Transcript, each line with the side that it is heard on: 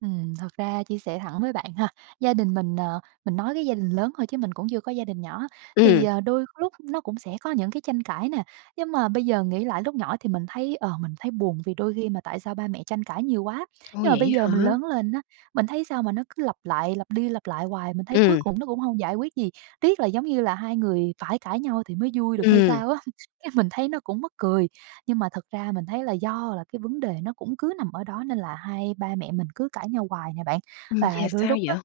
right: Ừm, thật ra chia sẻ thẳng với bạn ha. Gia đình mình, ờ mình nói cái gia đình lớn thôi chứ mình cũng chưa có gia đình nhỏ, thì,
left: Ừm.
right: ờ, đôi lúc nó cũng sẽ có những cái tranh cãi nè. Nhưng mà bây giờ nghĩ lại lúc nhỏ thì mình thấy, ờ, mình thấy buồn vì đôi khi mà tại sao ba mẹ tranh cãi nhiều quá.
left: Ôi,
right: Nhưng mà bây
left: vậy
right: giờ mình
left: hả?
right: lớn lên á, mình thấy sao mà nó cứ lặp lại lặp đi lặp lại hoài, mình thấy cuối
left: Ừm.
right: cùng nó cũng hông giải quyết gì. Tiếc là giống như là hai người phải cãi nhau thì mới vui được hay
left: Ừm.
right: sao á. Cái mình thấy nó cũng mắc cười. Nhưng mà thật ra mình thấy là do là cái vấn đề nó cũng cứ nằm ở đó, nên là hai ba mẹ mình cứ cãi nhau hoài nè bạn.
left: Ừm,
right: Và
left: yeah,
right: đôi
left: sao
right: lúc á
left: vậy?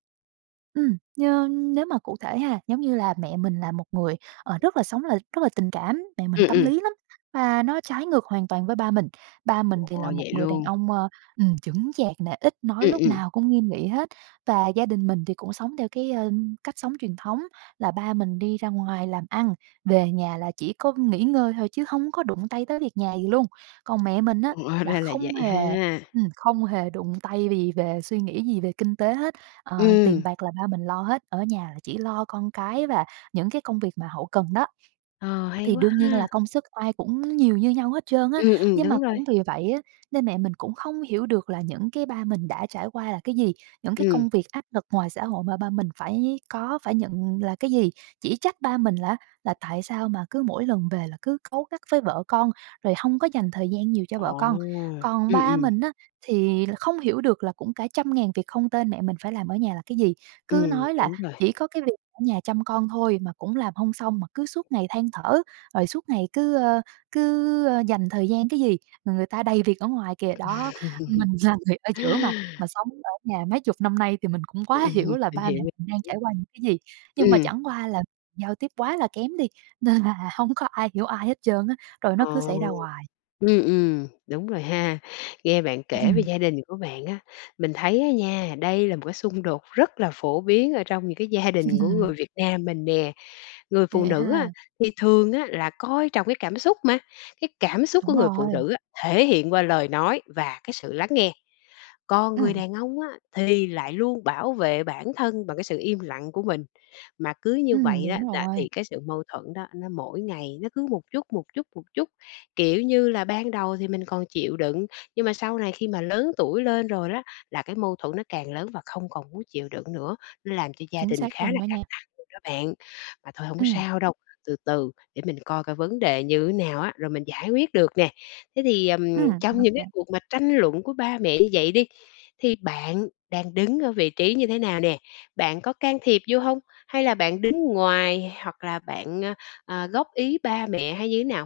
right: ừm, nhơ nếu mà cụ thể ha, giống như là mẹ mình là một người, ờ, rất là sống là rất là tình cảm, mẹ mình
left: Ừm,
right: tâm
left: ừm.
right: lý lắm, và nó trái ngược hoàn toàn với ba mình. Ba
left: Trời
right: mình thì là
left: ơi,
right: một
left: vậy
right: người đàn
left: luôn!
right: ông, ờ, ừm, chững chạc nè, ít nói,
left: Ừm,
right: lúc
left: ừm.
right: nào cũng nghiêm nghị hết. Và gia đình mình thì cũng sống theo cái, ờ, cách sống truyền thống là ba mình đi ra ngoài làm ăn, về nhà là chỉ có nghỉ ngơi thôi chứ hông có đụng tay tới việc nhà gì luôn. Còn mẹ mình á
left: Hóa
right: là
left: ra là
right: không
left: vậy
right: hề
left: ha!
right: ừm, không hề đụng tay vì về suy nghĩ gì về kinh tế hết. Ờ, tiền
left: Ừm.
right: bạc là ba mình lo hết, ở nhà là chỉ lo con cái và những cái công việc mà hậu cần đó.
left: Ờ, hay
right: Thì
left: quá
right: đương nhiên
left: ha!
right: là công sức ai cũng nhiều như nhau hết trơn á.
left: Ừm, ừm,
right: Nhưng mà
left: đúng rồi.
right: cũng vì vậy á, nên mẹ mình cũng không hiểu được là những cái ba mình đã trải qua là cái gì, những cái
left: Ừm.
right: công việc áp lực ngoài xã hội mà ba mình phải có phải nhận là cái gì. Chỉ trách ba mình là, á, là tại sao mà cứ mỗi lần về là cứ cáu gắt với vợ con, rồi hông có dành thời gian nhiều cho vợ con.
left: Ồ!
right: Còn
left: Ừm,
right: ba
left: ừm.
right: mình á, thì là không hiểu được là cũng cả trăm ngàn việc không tên mẹ mình phải làm ở nhà là cái gì. Cứ
left: Ừm,
right: nói là
left: đúng rồi.
right: chỉ có cái việc ở nhà chăm con thôi mà cũng làm hông xong, mà cứ suốt ngày than thở, rồi suốt ngày cứ, ơ, cứ, ơ, dành thời gian cái gì. Người người ta đầy việc ở ngoài kìa, đó. Mình là người ở giữa mà, mà sống ở nhà mấy chục năm nay thì mình cũng
left: Ừm,
right: quá hiểu
left: ừm,
right: là
left: mình
right: ba mẹ
left: hiểu, mình
right: mình đang
left: hiểu.
right: trải qua những cái gì. Nhưng mà
left: Ừm.
right: chẳng qua là giao tiếp quá là kém đi, nên là hông có ai hiểu ai hết trơn á, rồi nó
left: À.
right: cứ xảy ra hoài.
left: Ừm, ừm, đúng rồi ha. Nghe bạn kể về
right: Ừm.
left: gia đình của bạn á, mình thấy á nha, đây là một cái xung đột rất là phổ biến ở trong những cái gia đình của người Việt Nam mình nè. Người phụ
right: Vậy
left: nữ á,
right: ha.
left: thì thường á là coi trọng cái cảm xúc mà. Cái cảm xúc của
right: Đúng
left: người phụ
right: rồi.
left: nữ á, thể hiện qua lời nói và cái sự lắng nghe. Còn người
right: Ừm.
left: đàn ông á, thì lại luôn bảo vệ bản thân bằng cái sự im lặng của mình. Mà cứ như
right: Ừm,
left: vậy á
right: đúng
left: là
right: rồi.
left: thì cái sự mâu thuẫn đó nó mỗi ngày nó cứ một chút, một chút, một chút. Kiểu như là ban đầu thì mình còn chịu đựng, nhưng mà sau này khi mà lớn tuổi lên rồi đó, là cái mâu thuẫn nó càng lớn và không còn muốn chịu đựng nữa. Nó làm cho gia
right: Chính
left: đình
right: xác
left: khá
right: luôn
left: là
right: đó
left: căng
right: nha.
left: thẳng luôn đó bạn. Mà thôi hổng
right: Ừm.
left: sao đâu, từ từ để mình coi coi vấn đề như thế nào á, rồi mình giải quyết được nè. Thế thì, ừm,
right: Ừm,
left: trong những cái
right: OK.
left: cuộc mà tranh luận của ba mẹ như vậy đi, thì bạn đang đứng ở vị trí như thế nào nè? Bạn có can thiệp vô hông? Hay là bạn đứng ngoài, hoặc là bạn, à, à, góp ý ba mẹ? Hay như thế nào?